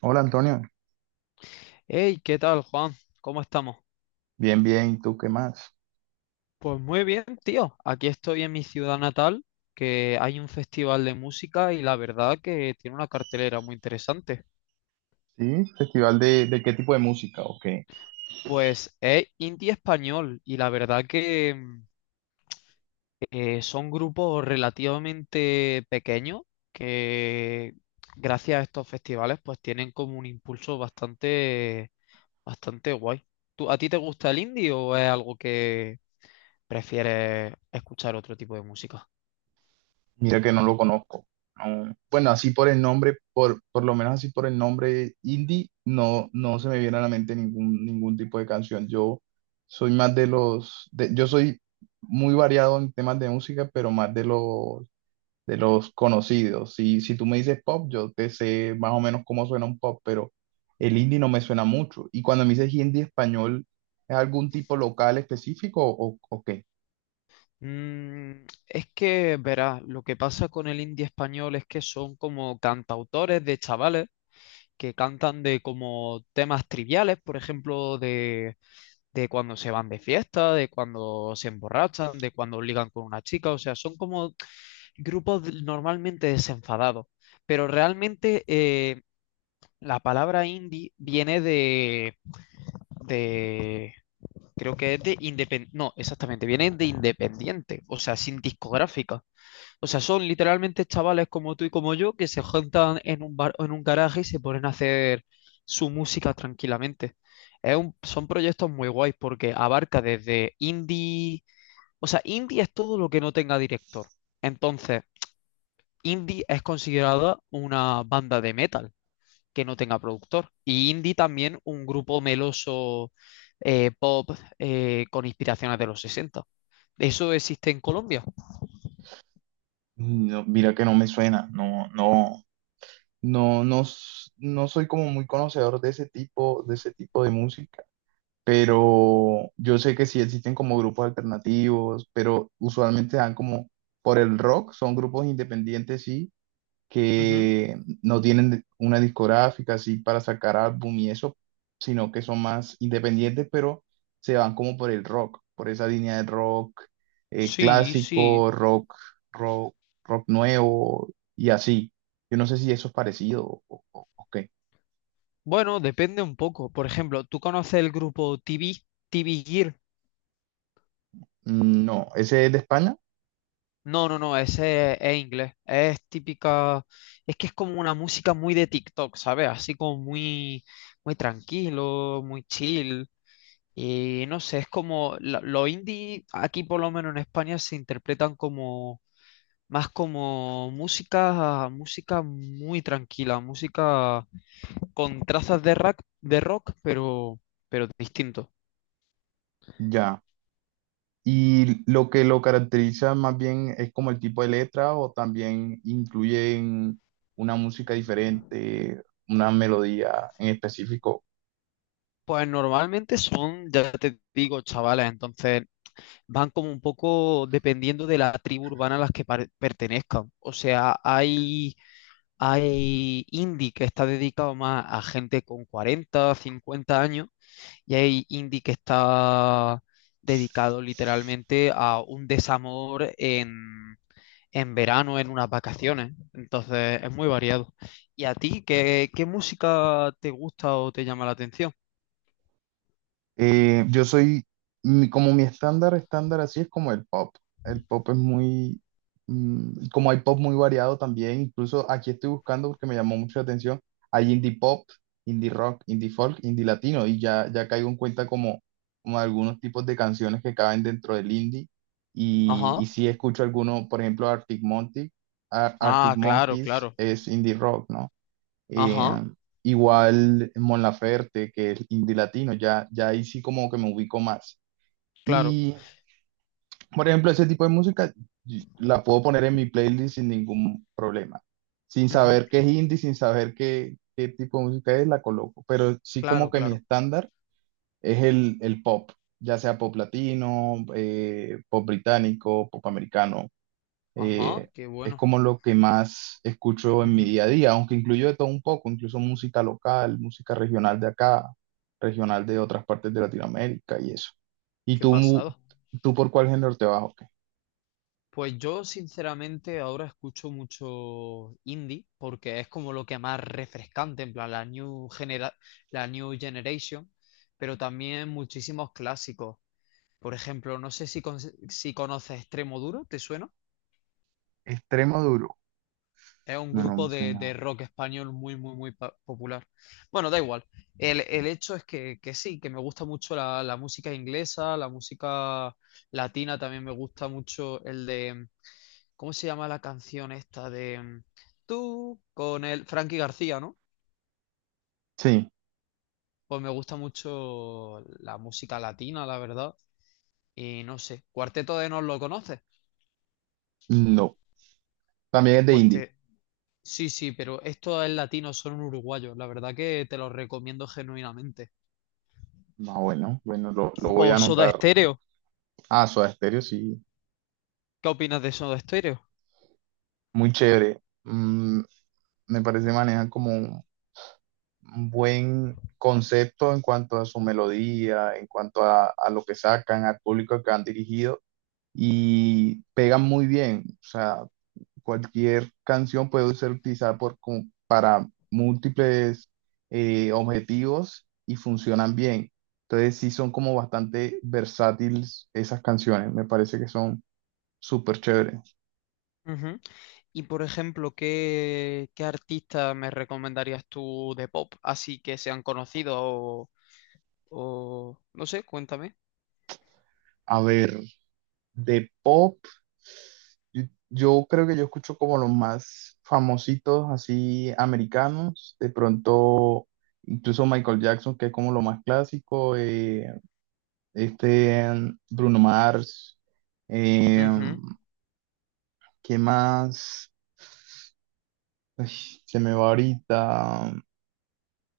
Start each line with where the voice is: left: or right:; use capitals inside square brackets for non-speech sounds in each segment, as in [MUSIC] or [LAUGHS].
right: Hola, Antonio.
left: Hey, ¿qué tal, Juan? ¿Cómo estamos?
right: Bien, bien, ¿y tú qué más?
left: Pues muy bien, tío. Aquí estoy en mi ciudad natal, que hay un festival de música y la verdad que tiene una cartelera muy interesante.
right: Sí, festival de qué tipo de música, ¿o qué?
left: Pues es indie español y la verdad que son grupos relativamente pequeños que gracias a estos festivales pues tienen como un impulso bastante, bastante guay. ¿A ti te gusta el indie o es algo que prefieres escuchar otro tipo de música?
right: Mira que no lo conozco. No. Bueno, así por el nombre, por lo menos así por el nombre indie, no, no se me viene a la mente ningún tipo de canción. Yo soy más de yo soy muy variado en temas de música, pero más de los conocidos. Si tú me dices pop, yo te sé más o menos cómo suena un pop, pero el indie no me suena mucho. Y cuando me dices indie español, ¿es algún tipo local específico, o qué?
left: Es que, verás, lo que pasa con el indie español es que son como cantautores de chavales que cantan de como temas triviales, por ejemplo, de cuando se van de fiesta, de cuando se emborrachan, de cuando ligan con una chica, o sea, son como normalmente desenfadados, pero realmente la palabra indie viene de, creo que es de independiente, no, exactamente, viene de independiente, o sea, sin discográfica. O sea, son literalmente chavales como tú y como yo que se juntan en un bar o en un garaje y se ponen a hacer su música tranquilamente. Es son proyectos muy guays porque abarca desde indie, o sea, indie es todo lo que no tenga director. Entonces, indie es considerada una banda de metal que no tenga productor. Y indie también un grupo meloso pop con inspiraciones de los 60. ¿Eso existe en Colombia?
right: No, mira que no me suena. No soy como muy conocedor de ese tipo, de ese tipo de música. Pero yo sé que sí existen como grupos alternativos, pero usualmente dan como por el rock, son grupos independientes, sí,
left: Ujú.
right: que no tienen una discográfica así para sacar álbum y eso, sino que son más independientes, pero se van como por el rock, por esa línea de rock,
left: Sí, sí.
right: clásico, rock, rock, rock nuevo y así. Yo no sé si eso es parecido o qué.
left: Bueno, depende un poco. Por ejemplo, ¿tú conoces el grupo TV Gear?
right: No, ese es de España.
left: No, no, no, ese es inglés. Es típica, es que es como una música muy de TikTok, ¿sabes? Así como muy, muy tranquilo, muy chill. Y no sé, es como los indie, aquí por lo menos en España, se interpretan como más como música muy tranquila, música con trazas de rock, pero distinto.
right: Ya. Y lo que lo caracteriza más bien es como el tipo de letra, o también incluyen una música diferente, una melodía en específico.
left: Pues normalmente son, ya te digo, chavales, entonces van como un poco dependiendo de la tribu urbana a las que pertenezcan. O sea, hay indie que está dedicado más a gente con 40, 50 años y hay indie que está dedicado literalmente a un desamor en verano, en unas vacaciones. Entonces es muy variado. ¿Y a ti qué música te gusta o te llama la atención?
right: Eh, yo soy, Como mi estándar, estándar así, es como el pop. El pop es muy, como hay pop muy variado también. Incluso aquí estoy buscando porque me llamó mucho la atención, hay indie pop, indie rock, indie folk, indie latino, y ya, ya caigo en cuenta como, como algunos tipos de canciones que caben dentro del indie,
left: Ajá.
right: y sí escucho algunos, por ejemplo, Arctic Monkey, Arctic
left: Ah, claro,
right: Monkeys,
left: claro.
right: es indie rock, ¿no? Eh,
left: Ajá,
right: Igual Mon Laferte, que es indie latino, ya, ya ahí sí como que me ubico más.
left: claro.
right: Y, por ejemplo, ese tipo de música la puedo poner en mi playlist sin ningún problema. Sin
left: Ujú.
right: saber qué es indie, sin saber qué tipo de música es, la coloco. Pero sí, como
left: Claro,
right: que mi
left: claro.
right: estándar es el pop, ya sea pop latino, pop británico, pop americano, eh,
left: Ajá, qué
right: es
left: bueno.
right: como lo que más escucho en mi
left: Ujú.
right: día a día, aunque incluyo de todo un poco, incluso música local, música regional de acá, regional de otras partes de Latinoamérica y eso. ¿Y
left: Qué
right: tú,
left: pasado.
right: tú por cuál género te vas, o qué?
left: Pues yo, sinceramente, ahora escucho mucho indie porque es como lo que más refrescante, en plan, la new generation, pero también muchísimos clásicos. Por ejemplo, no sé si conoces Extremoduro, ¿te suena?
right: Extremo duro.
left: Es un
right: No, no
left: grupo
right: me
left: de
right: suena.
left: rock español muy, muy, muy popular. Bueno, da igual. El hecho es que sí, que me gusta mucho la música inglesa, la música latina también me gusta mucho el de, ¿cómo se llama la canción esta de tú con el Frankie García, ¿no?
right: Sí,
left: Pues me gusta mucho la música latina, la verdad. Y no sé, Cuarteto de Nos lo conoces.
right: no. También es de
left: Pues
right: indie.
left: te... Sí, sí, pero esto es latino, son uruguayos. La verdad que te los recomiendo genuinamente.
right: Ah, bueno, bueno, lo voy a
left: O Soda
right: anotar.
left: Stereo.
right: Ah, Soda Stereo, sí,
left: ¿Qué opinas de Soda Stereo?
right: muy chévere. Me parece manejan como un buen concepto en cuanto a su melodía, en cuanto a lo que sacan, al público que han dirigido, y pegan muy bien. O sea, cualquier canción puede ser utilizada por, como para múltiples, objetivos, y funcionan bien. Entonces sí son como bastante versátiles esas canciones. Me parece que son súper chéveres.
left: Ujú. Y por ejemplo, ¿qué artista me recomendarías tú de pop? Así que sean conocidos o no sé, cuéntame.
right: A ver, de pop, yo creo que yo escucho como los más famositos, así americanos, de pronto, incluso Michael Jackson, que es como lo más clásico. Este Bruno Mars, eh,
left: Ujú,
right: ¿qué más? Ay, se me va ahorita,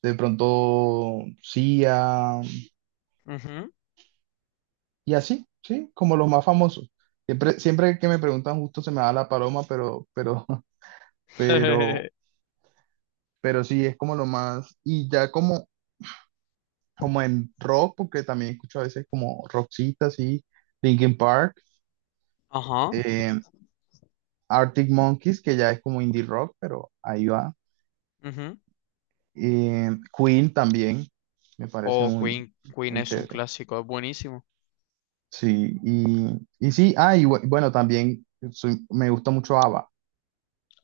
right: de pronto Sia,
left: ujú.
right: y así, sí, como los más famosos. Siempre, siempre que me preguntan justo se me da la paloma, pero, [LAUGHS] pero,
left: [LAUGHS]
right: pero sí, es como lo más. Y ya como como en rock, porque también escucho a veces como Roxita, así, Linkin Park,
left: Ajá.
right: eh, Arctic Monkeys, que ya es como indie rock, pero ahí va.
left: Ujú.
right: Eh, Queen también, me parece
left: O
right: muy,
left: Queen. Queen
right: muy
left: es un
right: chévere.
left: clásico, es buenísimo.
right: Sí, y sí, ah, bueno, también me gusta mucho ABBA,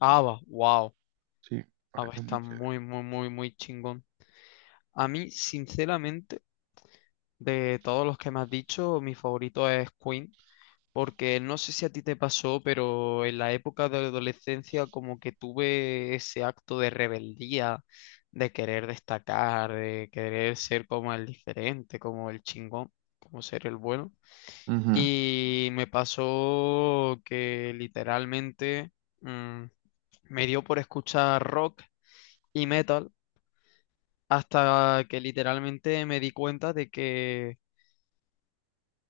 left: ABBA, wow.
right: sí, me
left: ABBA
right: parece muy
left: está
right: chévere.
left: muy, muy, muy, muy chingón. A mí, sinceramente, de todos los que me has dicho, mi favorito es Queen. Porque no sé si a ti te pasó, pero en la época de adolescencia como que tuve ese acto de rebeldía, de querer destacar, de querer ser como el diferente, como el chingón, como ser el bueno.
right: Ujú.
left: Y me pasó que literalmente mm, me dio por escuchar rock y metal hasta que literalmente me di cuenta de que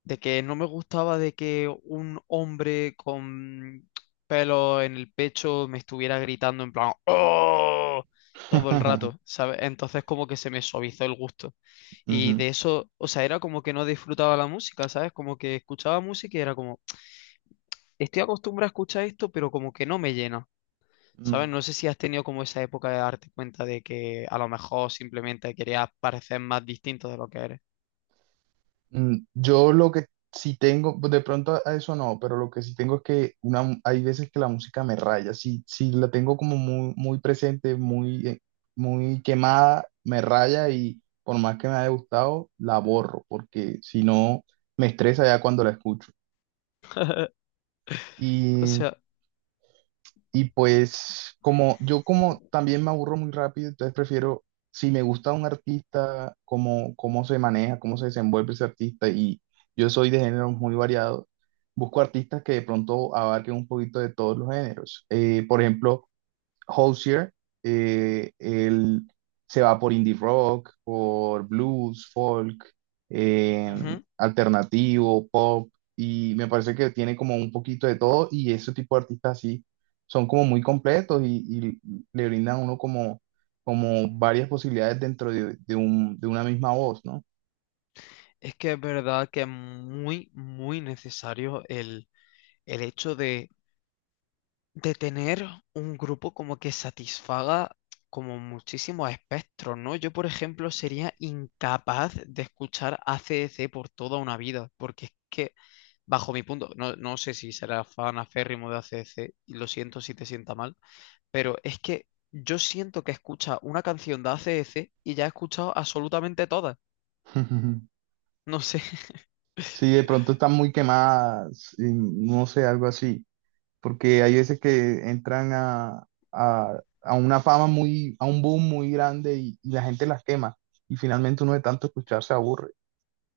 left: de que no me gustaba de que un hombre con pelo en el pecho me estuviera gritando en plan ¡Oh! todo el rato,
right: [LAUGHS]
left: ¿sabes? Entonces como que se me suavizó el gusto. Y
right: Ujú.
left: de eso, o sea, era como que no disfrutaba la música, ¿sabes? Como que escuchaba música y era como, estoy acostumbrado a escuchar esto, pero como que no me llena, ¿sabes?
right: Mm.
left: No sé si has tenido como esa época de darte cuenta de que a lo mejor simplemente querías parecer más distinto de lo que eres.
right: Yo lo que sí tengo, pues, de pronto a eso no, pero lo que sí tengo es que una, hay veces que la música me raya. Si la tengo como muy, muy presente, muy, muy quemada, me raya, y por más que me haya gustado, la borro, porque si no, me estresa ya cuando la escucho.
left: O sea...
right: Y pues como yo como también me aburro muy rápido, entonces prefiero, si me gusta un artista, cómo, cómo se maneja, cómo se desenvuelve ese artista, y yo soy de géneros muy variados, busco artistas que de pronto abarquen un poquito de todos los géneros. Por ejemplo, Hozier, él se va por indie rock, por blues, folk, eh,
left: Ujú.
right: alternativo, pop, y me parece que tiene como un poquito de todo, y ese tipo de artistas así son como muy completos, y le brindan a uno como, como varias posibilidades dentro de, de una misma voz, ¿no?
left: Es que es verdad que es muy, muy necesario el hecho de tener un grupo como que satisfaga como muchísimos espectros, ¿no? Yo, por ejemplo, sería incapaz de escuchar AC/DC por toda una vida, porque es que, bajo mi punto, no, no sé si será fan aférrimo de AC/DC, y lo siento si te sienta mal, pero es que yo siento que escucha una canción de AC/DC y ya he escuchado absolutamente todas,
right: [LAUGHS]
left: no sé.
right: Si
left: [LAUGHS]
right: de pronto están muy quemadas, y no sé, algo así. Porque hay veces que entran a, a una fama muy, a un boom muy grande, y la gente las quema, y finalmente uno de tanto escuchar se aburre.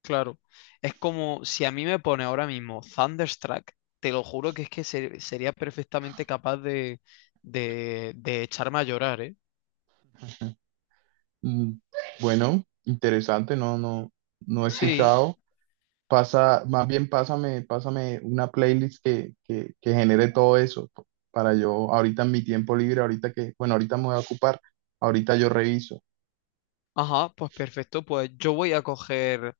left: Claro, es como si a mí me pone ahora mismo Thunderstruck, te lo juro que es que sería perfectamente capaz de echarme a llorar, ¿eh?
right: Mm, Bueno, interesante, no, no, no he
left: Sí,
right: escuchado. Pasa, más bien pásame, pásame una playlist que genere todo eso para yo, ahorita en mi tiempo libre, ahorita que, bueno, ahorita me voy a ocupar, ahorita yo reviso.
left: ajá, pues perfecto, pues yo voy a coger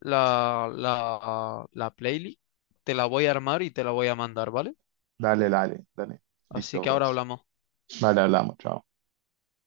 left: la playlist, te la voy a armar y te la voy a mandar, ¿vale?
right: Dale, dale, dale.
left: Así
right: Listo,
left: que ahora
right: pues.
left: hablamos.
right: Vale, hablamos, chao.